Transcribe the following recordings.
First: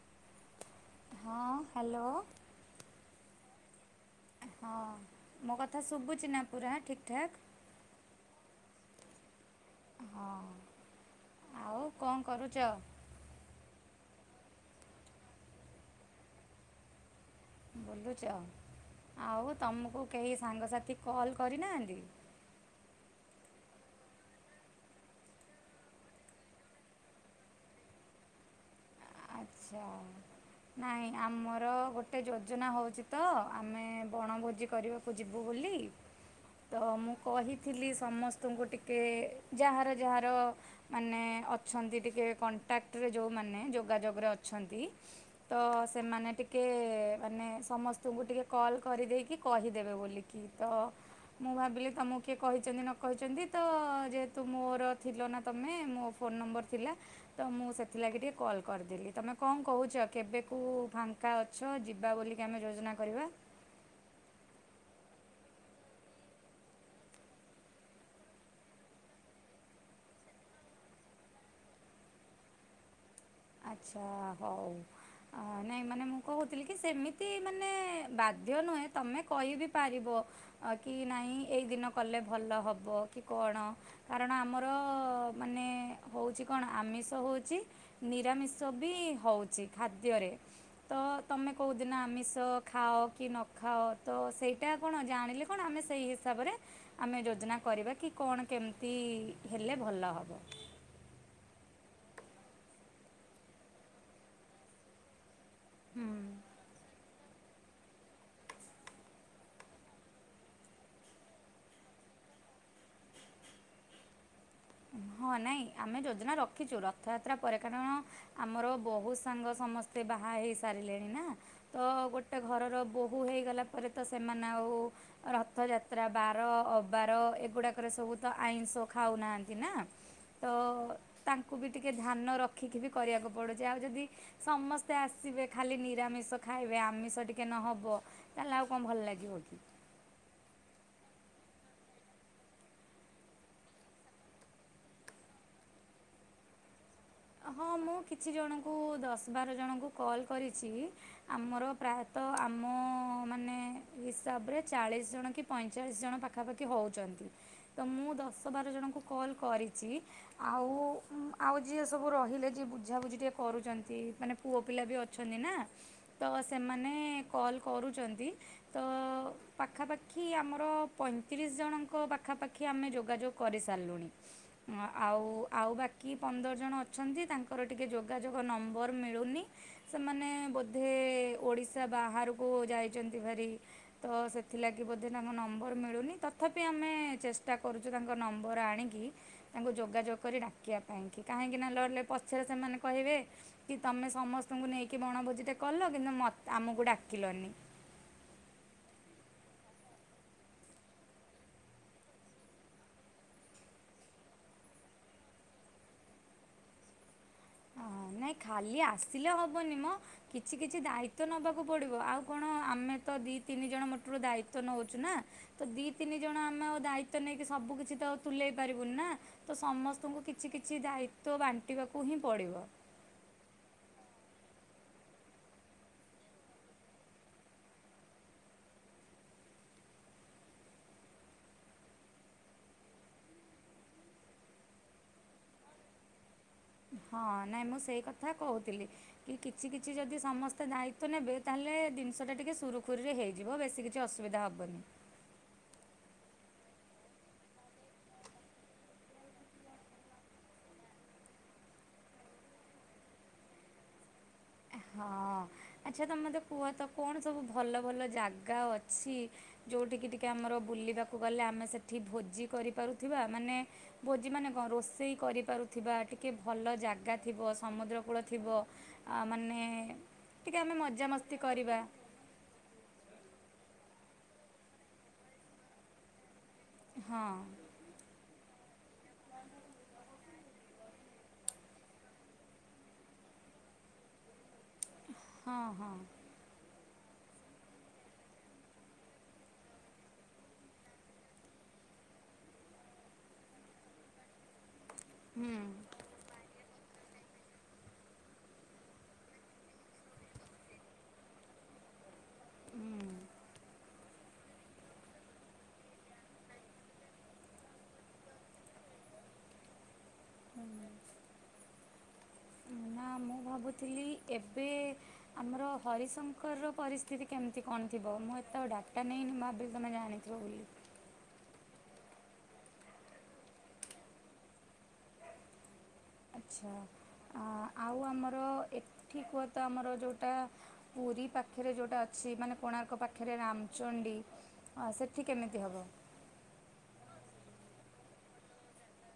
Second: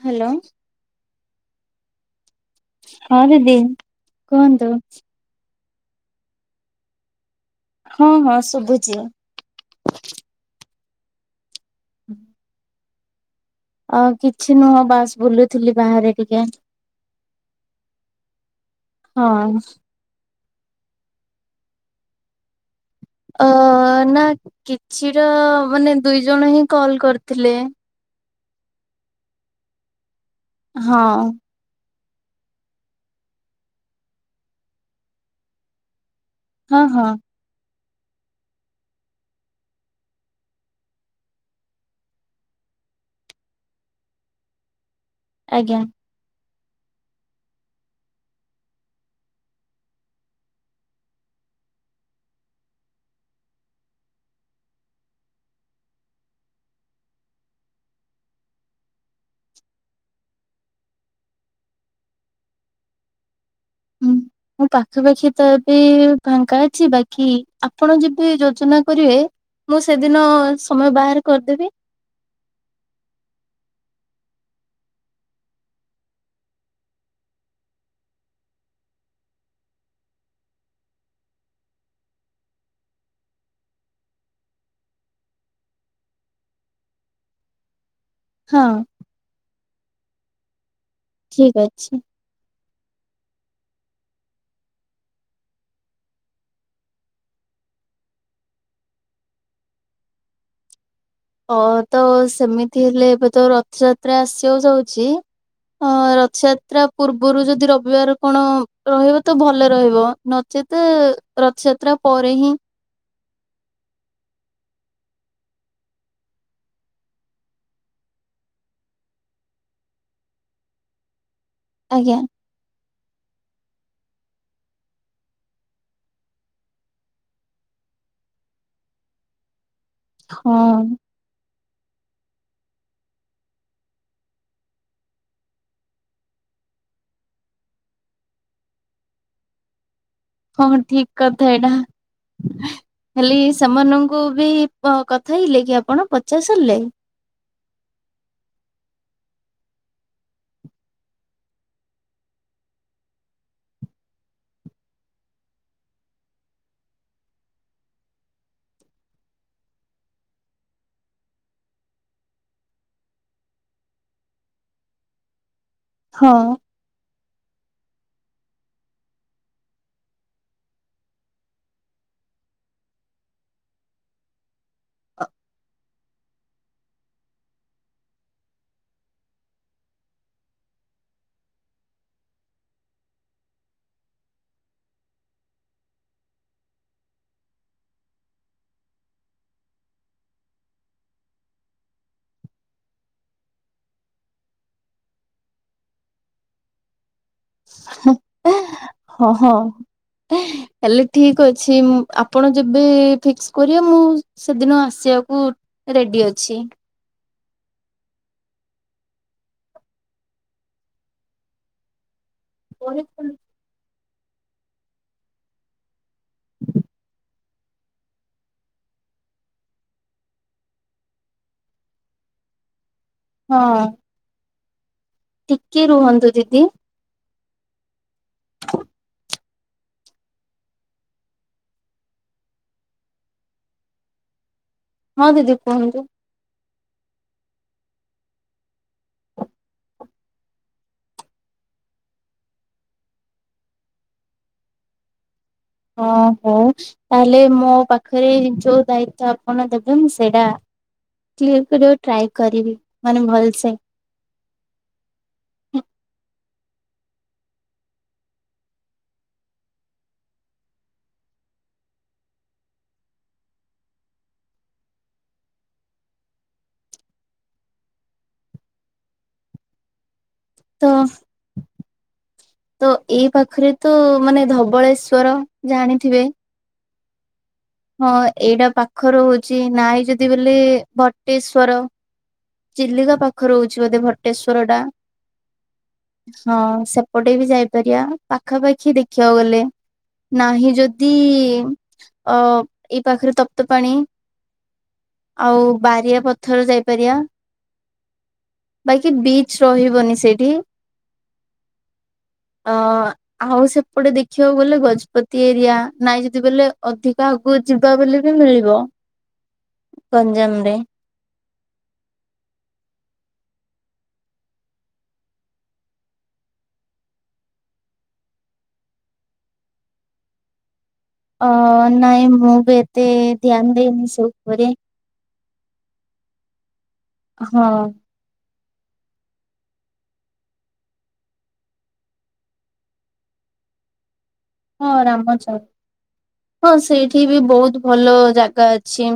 Hello. ହଁ hello. ହଁ ଦିଦି। କୁହନ୍ତୁ ହଁ ମୋ କଥା ଶୁଭୁଚି ନା ପୁରା ଠିକ୍ ଠାକ୍? ହଁ ହଁ ଶୁଭୁଛି। ହଁ ଆଉ କଣ କରୁଛ? ଅ କିଛି ନୁହଁ ବାସ୍ ବୁଲୁଥିଲି ବାହାରେ ଟିକେ। ବୁଲୁଛ ଆଉ ହଁ। ତୁମକୁ କେହି ସାଙ୍ଗସାଥି କଲ୍ କରିନାହାଁନ୍ତି? ଅ ନା କିଛିର ମାନେ ଦୁଇ ଜଣ ହିଁ କଲ କରିଥିଲେ। ଆଛା ହଁ ନାଇଁ ଆମର ଆମର ଗୋଟେ ଯୋଜନା ହଉଛି ତ ଆମେ ବଣଭୋଜି କରିବାକୁ ଯିବୁ ବୋଲି। ତ ହଁ ହଁ ମୁଁ କହିଥିଲି ସମସ୍ତଙ୍କୁ ଟିକେ ଯାହାର ଯାହାର ମାନେ ଅଛନ୍ତି ଟିକେ କଣ୍ଟାକ୍ଟରେ ଯୋଉମାନେ ଯୋଗାଯୋଗ ରେ ଅ ଅଛନ୍ତି ତ ଆଜ୍ଞା ସେମାନେ ଟି ଟିକ ମାନେ ସମସ୍ତଙ୍କୁ ଟିକେ କଲ୍ କରିଦେଇକି କହିଦେବେ ବୋଲିକି ତ ମୁଁ ଭାବିଲି ତମକୁ କିଏ କହିଛନ୍ତି ନ କହିଛନ୍ତି ତ ଯେହେତୁ ମୋର ଥିଲ ନା ତମେ ମୋ ଫୋନ ନମ୍ବର ଥିଲା ତ ମୁଁ ସେଥିଲାଗି ଟିକେ କଲ କରିଦେଲି ତମେ କଣ କହୁଛ କେବେକୁ ଫାଙ୍କା ଅଛ ଯିବା ବୋଲିକି ଆମେ ଯୋଜନା କରିବା? ହୁଁ। ମୁଁ ପାଖାପାଖି ତ ଏବେ ଫାଙ୍ଗା ଅଛି ବାକି ଆପଣ ଯେବେ ଯୋଜନା କରିବେ। ମୁଁ ସେଦିନ ସମୟ ବାହାର କରିଦେବି। ଆଚ୍ଛା ହଉ। ହ ନାଇଁ ମାନେ ମୁଁ କହୁଥିଲି କି ସେମିତି ମାନେ ବାଧ୍ୟ ନୁହେଁ ତମେ କହିିବି ପାରିବ। କି ନାଇଁ ଏଇ ଦିନ କଲେ ଭଲ ହବ କି କଣ। କାରଣ ଆମର ମାନେ ହଉଛି କଣ ଆମିଷ ହଉଛି। ହଁ ନିରାମିଷ ବି ହଉଛି ଖାଦ୍ୟରେ ତ ତମେ ଠିକ କଉଦିନ ଅଛି। ଆମିଷ ଖାଅ କି ନ ଖାଅ ତ ସେଇଟା କଣ ଜାଣିଲି କଣ ଆମେ ସେଇ ହିସାବରେ ଆମେ ଯୋଜନା କରିବା କି କଣ କେମିତି ହେଲେ ଭଲ ହବ। ଓ ତ ସେମିତି ହେଲେ ଏବେ ତ ରଥଯାତ୍ରା ଆସିବାକୁ ଯାଉଛି। ଅ ହୁଁ। ରଥଯାତ୍ରା। ପୂର୍ବରୁ ଯଦି ରବିବାର କଣ ରହିବ ତ ଭଲ ରହିବ ନଚେତ ରଥଯାତ୍ରା ପରେ ହିଁ ହଁ ନାଇଁ ଆମେ ଯୋଜନା ରଖିଛୁ ରଥଯାତ୍ରା ପରେ କାରଣ ଆମର ବହୁତ ସାଙ୍ଗ ସମସ୍ତେ ବାହା ହେଇ ସାରିଲେଣି ନା ତ ଆଜ୍ଞା ଗୋଟେ ଘରର ବୋହୂ ହେଇଗଲା ପରେ ତ ସେମାନେ ଆଉ ରଥଯାତ୍ରା ବାର ଅବାର ଏଗୁଡ଼ାକରେ ସବୁ ତ ଆଇଁଷ ଖାଉନାହାନ୍ତି ନା। ତ ହଁ ତାଙ୍କୁ ବି ଟିକେ ଧ୍ୟାନ ରଖିକି ବି କରିବାକୁ ପଡ଼ୁଛି ଆଉ ଯଦି ସମସ୍ତେ ଆସିବେ ଖାଲି ନିରାମିଷ ଖାଇବେ ଆମିଷ ଟିକେ ନହବ ତାହେଲେ ଆଉ କଣ ଭଲ ଲାଗିବ କି? ହଁ ହଁ ଠିକ କଥା ଏଇଟା। ହେଲି ସେମାନଙ୍କୁ ବି କଥା ହେଇଲେ କି ଆପଣ ପଚା ସାରିଲେ? ହଁ ମୁଁ କିଛି ଜଣଙ୍କୁ ଦଶ ବାର ଜଣଙ୍କୁ କଲ୍ କରିଛି। ଆମର ପ୍ରାୟତଃ ଆମ ମାନେ ହିସାବରେ ଚାଳିଶ ଜଣ କି ପଇଁଚାଳିଶ ଜଣ ପାଖାପାଖି ହଉଛନ୍ତି। ତ ମୁଁ ଦଶ ବାର ଜଣଙ୍କୁ କଲ୍ କରିଛି ଆଉ ଆଉ ଜି ଯିଏ ସବୁ ରହିଲେ ଯିଏ ବୁଝାବୁଝି ଟିକଏ କରୁଛନ୍ତି ମାନେ ପୁଅ ପିଲା ବି ଅଛନ୍ତି ନା। ତ ହଁ ସେମାନେ କଲ୍ କରୁଛନ୍ତି ତ ପାଖାପାଖି ଆମର ପଇଁତିରିଶ ଜଣଙ୍କ ପାଖାପାଖି ଆମେ ଯୋଗାଯୋଗ କରିସାରିଲୁଣି। ହ ଆଉ ଆଉ ବାକି ପନ୍ଦର ଜଣ ଅଛନ୍ତି ତାଙ୍କର ଟିକେ ଯୋଗାଯୋଗ ନମ୍ବର ମିଳୁନି। ସେମାନେ ବୋଧେ ଓଡ଼ିଶା ବାହାରକୁ ଯାଇଛନ୍ତି ଭାରି। ତ ସେଥିଲାଗି ବୋଧେ ତାଙ୍କ ନମ୍ବର ମିଳୁନି ତଥାପି ଆମେ ଚେଷ୍ଟା କରୁ। ଯେ ତାଙ୍କ ନମ୍ବର ଆଣିକି ତାଙ୍କୁ ଯୋଗାଯୋଗ କରି ଡାକିବା ପାଇଁକି। କାହିଁକିନା ଲଡ଼ିଲେ ପଛରେ ସେମାନେ କହିବେ କି ତମେ ସମସ୍ତଙ୍କୁ ନେଇକି ବଣ ଭୋଜିଟେ କଲ। କିନ୍ତୁ ମତେ ଆମକୁ ଡାକିଲନି। ହଁ ହଁ। ହେଲେ ଠିକ ଅଛି। ଆପଣ ଯେବେ ଫିକ୍ସ କରିବେ। ମୁଁ ସେଦିନ ଆସିବାକୁ ରେଡି ଅଛି। ହଁ ନାଇଁ ଖାଲି ଆସିଲେ ହେବନି ମ। କିଛି କିଛି ଦାୟିତ୍ୱ ନେବାକୁ ପଡିବ। ଆଉ କଣ ଆମେ ତ ଦିଇ ତିନି ଜଣ ମୋଟରୁ ଦାୟିତ୍ୱ ନେଉଛୁ ନା। ତ ଦି ତିନି ଜଣ ଆମେ ଆଉଁ ଦାୟିତ୍ୱ ନେଇକି ସବୁ କିଛି ତ ତୁଲେଇ ପାରିବୁନି ନା। ତ ସମସ୍ତଙ୍କୁ କିଛି କିଛି ଦାୟିତ୍ୱ ବାଣ୍ଟିବାକୁ ହିଁ ପଡିବ। ହଁ। ଟିକେ ରୁହନ୍ତୁ ଦିଦି। ହଁ ଦିଦି କୁହନ୍ତୁ। ହଁ ନାଇଁ ମୁଁ ସେଇ କଥା କହୁଥିଲି। କି କିଛି କିଛି ଯଦି ସମସ୍ତେ ଦାୟିତ୍ଵ ନେବେ। ତାହେଲେ ଜିନିଷ ଟା ଟିକେ ସୁରୁଖୁରୁରେ ହେଇଯିବ। ବେଶୀ କିଛି କିଛି ଅସୁବିଧା ହବନି। ଓ ହଉ। ତାହେଲେ ମୋ ପାଖରେ ଯୋଉ ଦାୟିତ୍ଵ ଆପଣ ଦେବେ। ମୁଁ ସେଇଟା କ୍ଳିଅର କରିବାକୁ ଟ୍ରାଏ କରିବି। ମାନେ ଭଲସେ। ହଁ ଆଚ୍ଛା ତମେ ମତେ କୁହ ତ କଣ ସବୁ ଭଲ ଭଲ ଜାଗା ଅଛି। ଯଉଠିକି ଟିକେ ଆମର ବୁଲିବାକୁ ଗଲେ ଆମେ ସେଠି ଭୋଜି କରିପାରୁଥିବା। ମାନେ ଭୋଜି ମାନେ କଣ ରୋଷେଇ କରିପାରୁଥିବା। ଟିକିଏ ଭଲ ଜାଗା ଥିବ। ସମୁଦ୍ର କୂଳ ଥିବ। ଆ ମାନେ ଟିକେ ଆମେ ତ ମଜାମସ୍ତି କରିବା। ତ ଏଇ ପାଖରେ ତ ମାନେ ଧବଳେଶ୍ଵର ଜାଣିଥିବେ। ହଁ। ହଁ ଏଇଟା ପାଖରୁ ହଉଛି। ନାଇଁ ଯଦି ବୋଇଲେ ଭଟେଶ୍ଵର। ଚିଲିକା ପାଖ ରହୁଛି ବୋଧେ ଭଟେଶ୍ଵର ଟା। ହଁ ହଁ। ହଁ ସେପଟେ ବି ଯାଇପାରିବା। ପାଖାପାଖି ଦେଖିବାକୁ ଗଲେ। ନାହିଁ ଯଦି ଅ ଏଇ ପାଖରେ ତପ୍ତ ପାଣି। ହୁଁ ଆଉ ବାରିଆ ପ ଥର ଯାଇପାରିବା। ବାକି ବିଚ ରହିବନି ସେଇଠି। ଅ ହୁଁ ଆଉ ସେପଟେ ଦେଖିବାକୁ ଗଲେ ଗଜପତି ଏରିଆ। ନାଇଁ ଯଦି ବୋଲେ ଅଧିକ ଆଗକୁ ଯିବା ବୋଲି ବି ମିଳିବ ଗଞ୍ଜାମ ରେ। ନା ମୁଁ ଭାବୁଥିଲି ଏବେ ଆମର ହରିଶଙ୍କର ପରିସ୍ଥିତି କେମିତି କଣ ଥିବ। ମୁଁ ଏତେ ଆଉ ଡାଟା ନେଇନି। ଭାବିଲି ତମେ ଜାଣି ରହୁଲି। ଅ ନାଇଁ ମୁଁ ବି ଏତେ ଧ୍ୟାନ ଦେଇନି ସଉପରେ। ଆଚ୍ଛା ଆ ହଁ। ଆଉ ଆମର ଏଠି କୁହତ ଆମର ଯଉଟା ପୁରୀ ପାଖରେ ଯଉଟା ଅଛି। ମାନେ କୋଣାର୍କ ପାଖରେ ରାମଚଣ୍ଡୀ। ଅ, ହଁ ସେଠି ରାମଚ। କେମିତି ହବ ହଁ ସେଇଠି ବି ବହୁତ ଭଲ ଜାଗା ଅଛି।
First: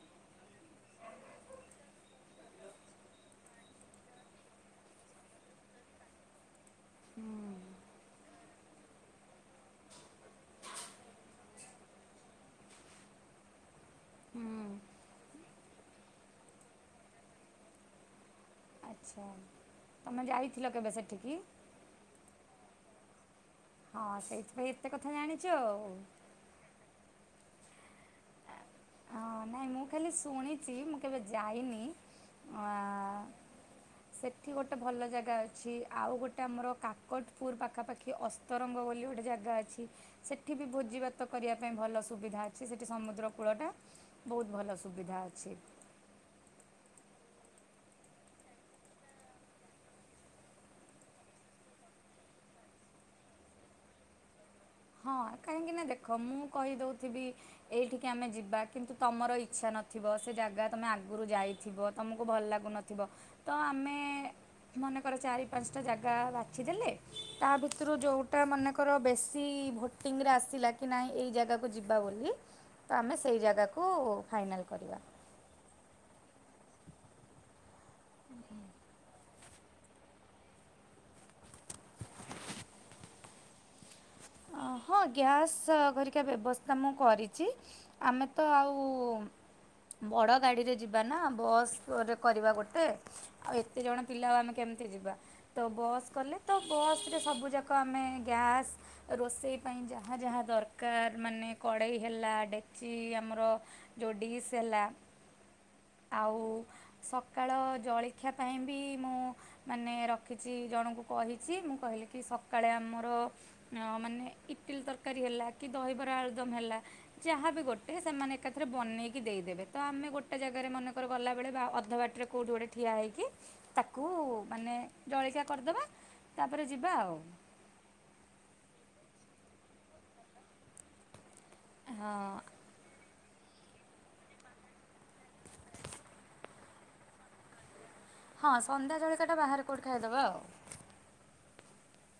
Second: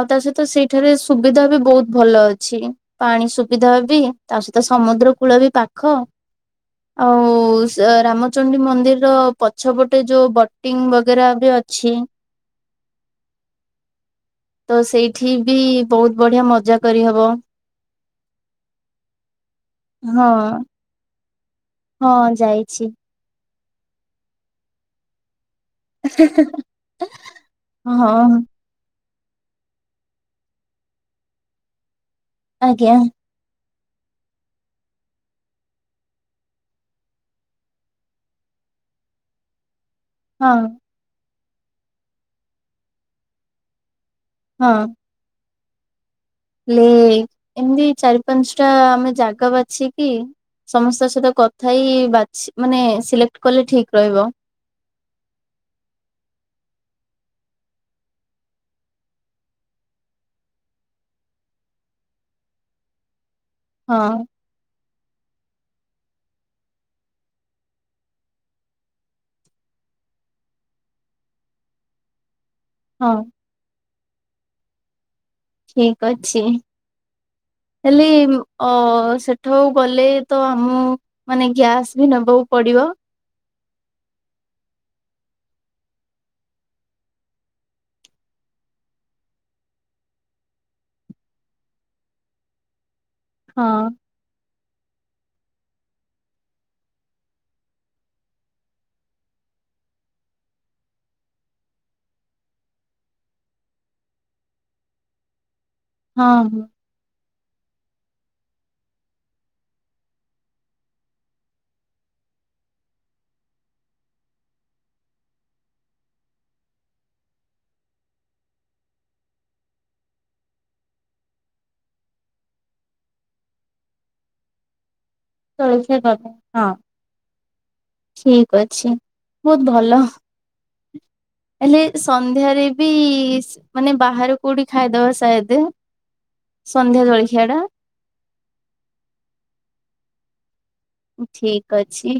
ଆଉ ତା ସହିତ ସେଇ ଏଠାରେ ସୁବିଧା ବି ବହୁତ ଭଲ ଅଛି। ପାଣି ସୁବିଧା ବି ତା ସହିତ ସମୁଦ୍ର କୂଳ ବି ପାଖ। ହୁଁ। ଆଉ ରାମଚଣ୍ଡୀ ମନ୍ଦିରର ପ ପଛପଟେ ଯୋଉ ବଟିଂ ବଗେରା ବି ଅଛି। ହୁଁ ତ ସେଇଠି ବି ବହୁତ ବଢିଆ ମଜା କରିହବ। ଆଚ୍ଛା ତମେ ହଁ ଯାଇଥିଲ କେବେ ସେଠିକି। ହଁ ଯାଇଛି। ହଁ ସେଇଥିପାଇଁ ଏତେ କଥା ଜାଣିଛ ଆଉ। ହେ ହେ ହେ ହେ ହଁ। ହଁ ନାଇଁ ମୁଁ ଖାଲି ଶୁଣିଛି ମୁଁ କେବେ ଯାଇନି। ଆଜ୍ଞା ଆଁ ସେଠି ଗୋଟେ ଭଲ ଜାଗା ଅଛି ଆଉ ଗୋଟେ ଆମର କାକଟପୁର ପାଖାପାଖି ଅ ତରଙ୍ଗ ବୋଲି ଗୋଟେ ଜାଗା ଅଛି। ହଁ ସେଠି ବି ଭୋଜି ଭାତ କରିବା ପାଇଁ ଭଲ ସୁବିଧା ଅଛି ସେଇଠି ସମୁଦ୍ର କୂଳଟା। ବହୁତ ହଁ ଭଲ ସୁବିଧା ଅଛି। ଲେ ଏମିତି ଚାରି ପାଞ୍ଚ ଟା ଆମେ ଜାଗା ବାଛି କି ସମସ୍ତଙ୍କ ସହିତ କଥା ଇ ବାଛି ମାନେ ସିଲେକ୍ଟ କଲେ ଠିକ ରହିବ। ହଁ କାହିଁକି ନା ଦେଖ ମୁଁ କହିଦଉଥିବି ଏଇଠିକି ଆମେ ଯିବା କିନ୍ତୁ ତମର ଇଚ୍ଛା ନଥିବ ସେ ଜାଗା ତମେ ଆଗରୁ ଯାଇଥିବ। ତମକୁ ଭଲ ଲାଗୁନଥିବ ତ ଆମ୍ ହଁ। ମନେକର ଚାରି ପାଞ୍ଚଟା ଜାଗା ବାଛିଦେଲେ ତା ଭିତରୁ ଯୋଉଟା ମନେକର ବେଶ ସି ଭୋଟିଂରେ ଆସିଲା କି ନାଇଁ ଏଇ ଜାଗାକୁ ଯିବା ବୋଲି ତ ହଁ ଆମେ ସେହି ଜାଗାକୁ କୁ ଫାଇନାଲ୍ କରିବା। ଠିକ ଅଛି ହେଲେ ଅ ସେ ପାଠ ଗଲେ ତ ଆମକୁ ମାନେ ଗ୍ୟାସ୍ ବି ନେବାକୁ ପଡିବ। ହଁ ଗ୍ୟାସ୍ ଘରିକା ବ୍ୟବସ୍ଥା ମୁଁ କରିଛି। ଆମେ ତ ଆଉ ବଡ ଗାଡିରେ ଯିବା ନା ବସ୍ ରେ କରିବା ଗୋଟେ ଆଉ ହଁ ଏତେ ଜଣ ପିଲାମାନେ କେମିତି ଯିବା ତ ବସ୍ କଲେ ତ ବସରେ ସବୁଯାକ ଆମେ ଗ୍ୟାସ୍ ରୋଷେଇ ପାଇଁ ଯାହା ଯାହା ଦରକାର ମାନେ କଡ଼େଇ ହେଲା ଡେକ୍ଚି ଆମର ଯୋ ଡିସ୍ ହେଲା ହଁ ଆଉ ହଁ ସକାଳ ଜଳଖିଆ ପାଇଁ ବି ମୁଁ ମାନେ ରଖିଛି ଜଣଙ୍କୁ କହିଛି ମୁଁ କହିଲି କି ସକାଳେ ଆମର ମାନେ ଇଟିଲ ତରକାରୀ ହେଲା କି ଦହିବରା ଆଳୁଦମ୍ ହେଲା। ଯାହାବି ଗୋଟେ ସେମାନେ ଏକାଥରେ ବନେଇକି ଦେଇଦେବେ ତ ଆମେ ଗୋଟେ ଜାଗାରେ ମନେକର ଗଲାବେଳେ ବା ଅଧ ବାଟରେ କୋଉଠି ଗୋଟେ ଠିଆ ହୋଇକି ତାକୁ ମାନେ ଜଳିଖିଆ କରିଦେବା ଜଳଖିଆ କରିଦେବା ତାପରେ ହଁ ଯିବା ଆଉ। ଠିକ ଅଛି ବହୁତ ଭଲ। ହେଲେ ହଁ ସନ୍ଧ୍ୟାରେ ବି ମାନେ ବାହାରେ କୋଉଠି ଖାଇଦବା ସାଏଦ। ସନ୍ଧ୍ୟା ଜଳଖିଆ ଟା। ହଁ ସନ୍ଧ୍ୟା ଜଳକା ଟା ବାହାରାରେ କଉଠି ଖାଇଦବା ଆଉ। ଠିକ ଅଛି।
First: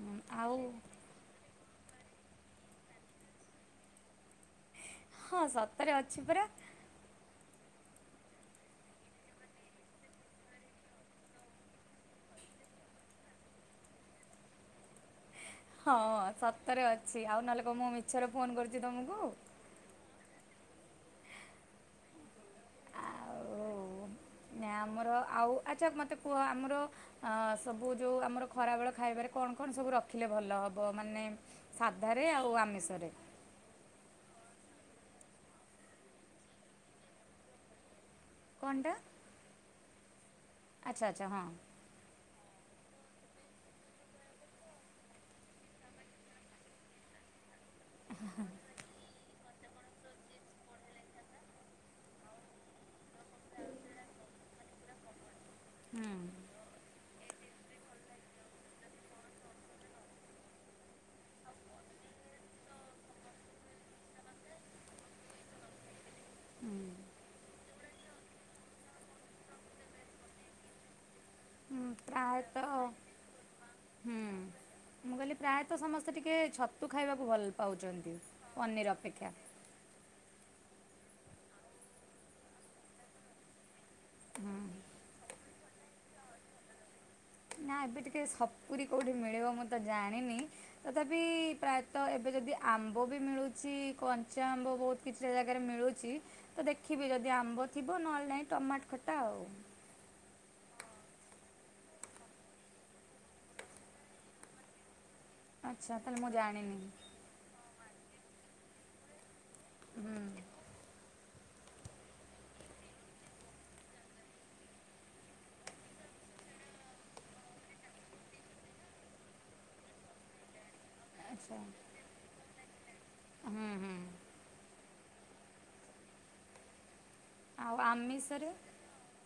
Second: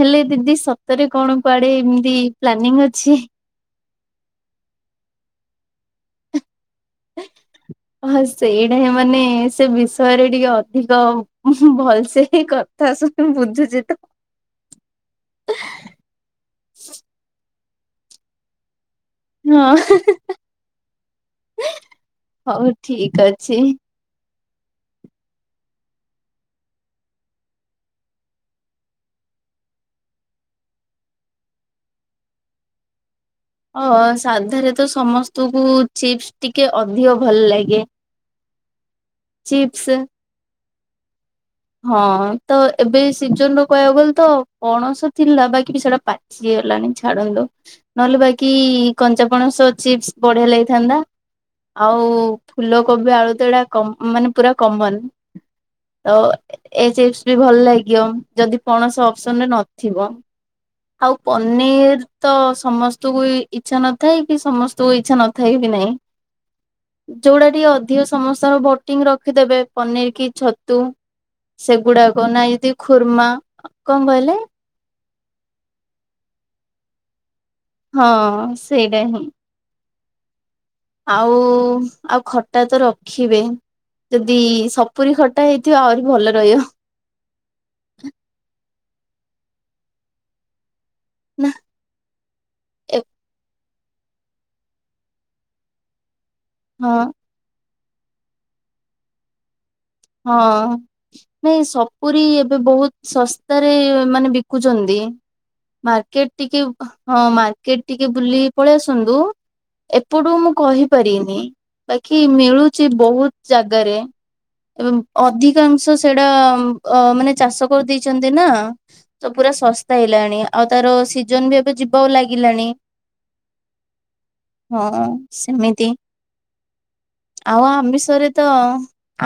ହେଲେ ଦିଦି ଆଉ ସତରେ କଣ କୁଆଡେ ଏମିତି ପ୍ଲାନିଂ ଅଛି? ହଁ ସତରେ ଅଛି ପରା। ହ ସେଇଟା ହିଁ ମାନେ ସେ ବିଷୟରେ ଟିକେ ଅଧିକ ଭଲସେ ହିଁ କ ତା ସୁ ବୁଝୁଛି ତ। ହଁ ସତରେ ଅଛି ଆଉ ନହେଲେ କହ ମୁଁ ମିଛରେ ଫୋନ କରୁଛି ତମକୁ। ହଁ ହଉ ଠିକ ଆଉ ଅଛି। ନା ଆମର ଆଉ ଆଚ୍ଛା ମୋତେ କୁହ ଆମର ସବୁ ଯୋଉ ଆମର ଖରାବେଳ ଖାଇବାରେ କଣ କଣ ସବୁ ରଖିଲେ ଭଲ ହେବ ମାନେ ସାଧାରେ ଆଉ ଆମିଷରେ? ଓ ସାଧାରେ ତ ସମସ୍ତଙ୍କୁ ଚିପ୍ସ ଟିକେ ଅଧିକ ଭଲ ଲାଗେ। କଣ୍ଟା। ଚିପ୍ସ। ଆଚ୍ଛା ଆଚ୍ଛା ହଁ। ହଁ ତ ଏବେ ସିଜନ ର କହିବାକୁ ଗଲେ ତ ପଣସ ଥିଲା ବାକି ସେଟା ପା ଚି ଗଲାଣି ଛାଡ଼ନ୍ତୁ। ନହେଲେ ବାଇକି କଞ୍ଚାପଣସ ଚିପ୍ସ୍ ବଢ଼ିଆ ଲାଗିଥାନ୍ତା ଆଉ ଫୁଲକୋବି ଆଳୁତଳା କମ୍ ମାନେ ପୁରା କମନ୍ ହୁଁ ଓ ରୋଷେଇ ଭଲ ଲାଗିବ ଯଦି ପଣସ ଅପସନରେ ନଥିବ। ଆଉ ପନିର ତ ସମସ୍ତଙ୍କୁ ବି ଇଚ୍ଛା ନଥାଏ କି ସମସ୍ତକୁ ଇଚ୍ଛା ନ ଥାଇ ବି ନାହିଁ। ଯୋଉଟା ଟିକେ ଅଧିକ ସମସ୍ତଙ୍କର ଭୋଟିଂ ରଖିଦେବେ ପନିର କି ଛତୁ। ସେଗୁଡାକ ନାଇଁ ପ୍ରାୟେତ ଯଦି ହୁଁ। ଖୁର୍ମା କଣ କହିଲେ? ମୁଁ କହିଲି ପ୍ରାୟେତ ସମସ୍ତେ ଟିକେ ଛତୁ ଖାଇବାକୁ ଭଲ ପାଉଚନ୍ତି ହଁ ପନିର ସେଇଟା ହିଁ ଅପେକ୍ଷା। ଆଉ ଆଉ ଖଟା ତ ରଖିବେ ଯଦି ହୁଁ ସପୁରୀ ଖ ଖଟା ହେଇଥିବ ଆହୁରି ଭଲ ରହିବ। ନା ଏବେ ଟିକେ ସପୁରି କୋଉଠି ମିଳିବ ମୁଁ ତ ଜାଣିନି। ତଥାପି ନା ପ୍ରାୟେତ ଏବେ ଯଦି ହଁ ଆମ୍ବ ବି ମିଳୁ ଛି କଞ୍ଚା ଆମ୍ବ ବୋହୁତ କିଛିଟା ଜାଗାରେ ମିଳୁଚି ତ ଦେଖି ଯଦ ଆମ୍ବ ଥିବ ନହେଲେ ନାହିଁ ଟମାଟ ଖଟା ଆଉ। ହଁ। ନାଇଁ ସପୁରୀ ଏବେ ବୋହୁତ ଶସ୍ତାରେ ମାନେ ବିକୁଛନ୍ତି। ଆଚ୍ଛା ତାହେଲେ ମୁଁ ମାର୍କେଟ୍ ଟିକେ ଜାଣିନି ଅଃ ହଁ ମାର୍କେଟ୍ ଟିକେ ବୁଲିକି ପଳେଇ ଆସନ୍ତୁ ହୁଁ ଏପଟୁ ମୁଁ କହିପାରିନି। ବାକି ମିଳୁଚି ବୋହୁତ ଜାଗାରେ। ଏବଂ ଅଧିକାଂଶ ସେଇଡା ଅ ମାନେ ଚାଷ କରିଦେଇଚନ୍ତି ନା। ତ ପୁରା ଶସ୍ତା ହେଲାଣି ଆଉ ତାର ସିଜନ ଆଚ୍ଛା ବି ଏବେ ଯିବାକୁ ଲାଗିଲାଣି। ହୁଁ ହୁଁ। ହଁ ସେମିତି ଆଉ ଆମିଷରେ ତ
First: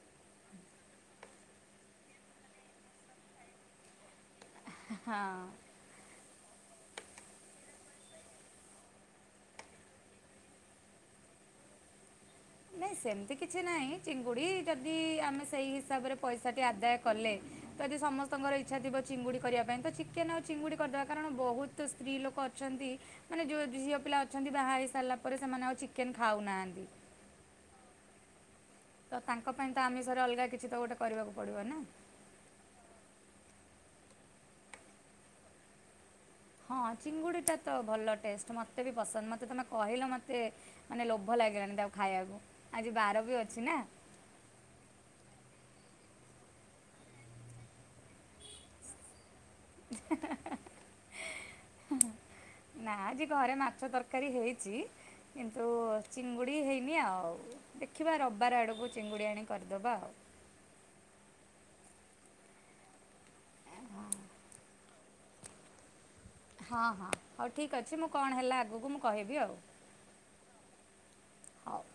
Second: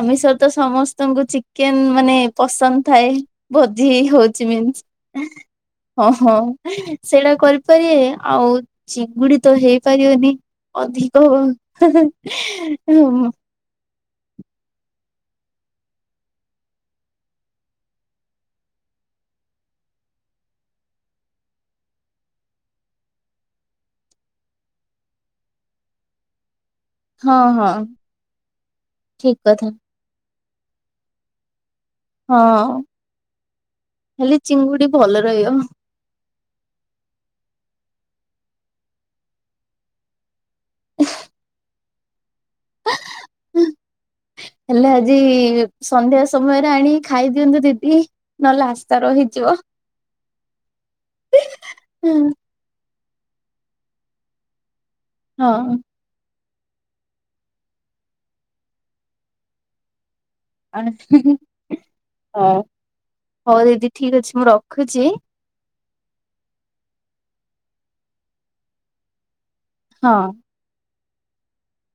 ଆମିଷରେ ତ ସମସ୍ତଙ୍କୁ ଚିକେନ ମାନେ ପସନ୍ଦ ଥାଏ ଭୋଜି ହୋଉ ଚି ମନସ୍ ହଁ ହଁ ହଁ ସେଇଟା କରିପାରିବେ ଆଉ ଚିଙ୍ଗୁଡି ତ ହେଇପାରିବନି। ଅଧିକ ହେଁ ହେଁ। ନାଇଁ ସେମତି କିଛି ନାହିଁ ଚିଙ୍ଗୁଡ଼ି ଯଦି ଆମେ ସେଇ ହିସାବରେ ପଇସାଟି ଆଦାୟ କଲେ ଯଦି ସମସ୍ତଙ୍କର ଇଚ୍ଛା ଥିବ ଚିଙ୍ଗୁଡ଼ି କରିବାପାଇଁ ତ ଚିକେନ ଆଉ ଚିଙ୍ଗୁଡ଼ି କରିଦେବା କାରଣ ବୋହୁ ତ ସ୍ତ୍ରୀଲୋକ ଅଛନ୍ତି ମାନେ ଯୋଉ ଝିଅପିଲା ଅଛନ୍ତି ବାହା ହେଇସାଇଲା ପରେ ସେମାନେ ଆଉ ଚିକେନ ଖାଉନାହାନ୍ତି। ହଁ ହଁ। ତ ତାଙ୍କ ପାଇଁ ତ ଆମିଷରେ ଅଲଗା କିଛି ତ ଗୋଟେ କରିବାକୁ ପଡ଼ିବ ନା। ହଁ ହେଲି ଚିଙ୍ଗୁଡି ଭଲ ରହିବ। ହଁ ଚିଙ୍ଗୁଡ଼ିଟା ତ ଭଲ ଟେଷ୍ଟ ମୋତେ ବି ପସନ୍ଦ ମତେ ତୁମେ କହିଲ ମତେ ମାନେ ଲୋଭ ଲାଗିଲାଣି ତାକୁ ଖାଇବାକୁ ଆଜି ବାର ବି ଅଛିନା। ତାହେଲେ ଆଜି ସନ୍ଧ୍ୟା ସମୟରେ ଆଣି ଖାଇଦିଅନ୍ତୁ ଦିଦି। ନହେଲେ ଆଶା ରହିଯିବ। ହେଁ ହେଁ ହେଁ ହେଁ। ନା ଆଜି ଘରେ ମାଛ ତରକାରୀ ହେଇଚି କିନ୍ତୁ ହଁ। ଚିଙ୍ଗୁଡ଼ି ହେଇନି ଆଉ ଦେଖିବା ରବିବାରେ ଆଡ଼କୁ ଚିଙ୍ଗୁଡ଼ି ଆଣି କରିଦବା ଆଉ। ଆଣି ହି ହି ହ ହୋଉ ଦିଦି ଠିକ ଅଛି ମୁଁ ରଖୁଚି। ହଁ ହଁ ହୋଉ ଠିକଅଛି ମୁଁ କଣ ହେଲା ଆଗକୁ ମୁଁ କହିବି ଆଉ। ହଁ। ହଉ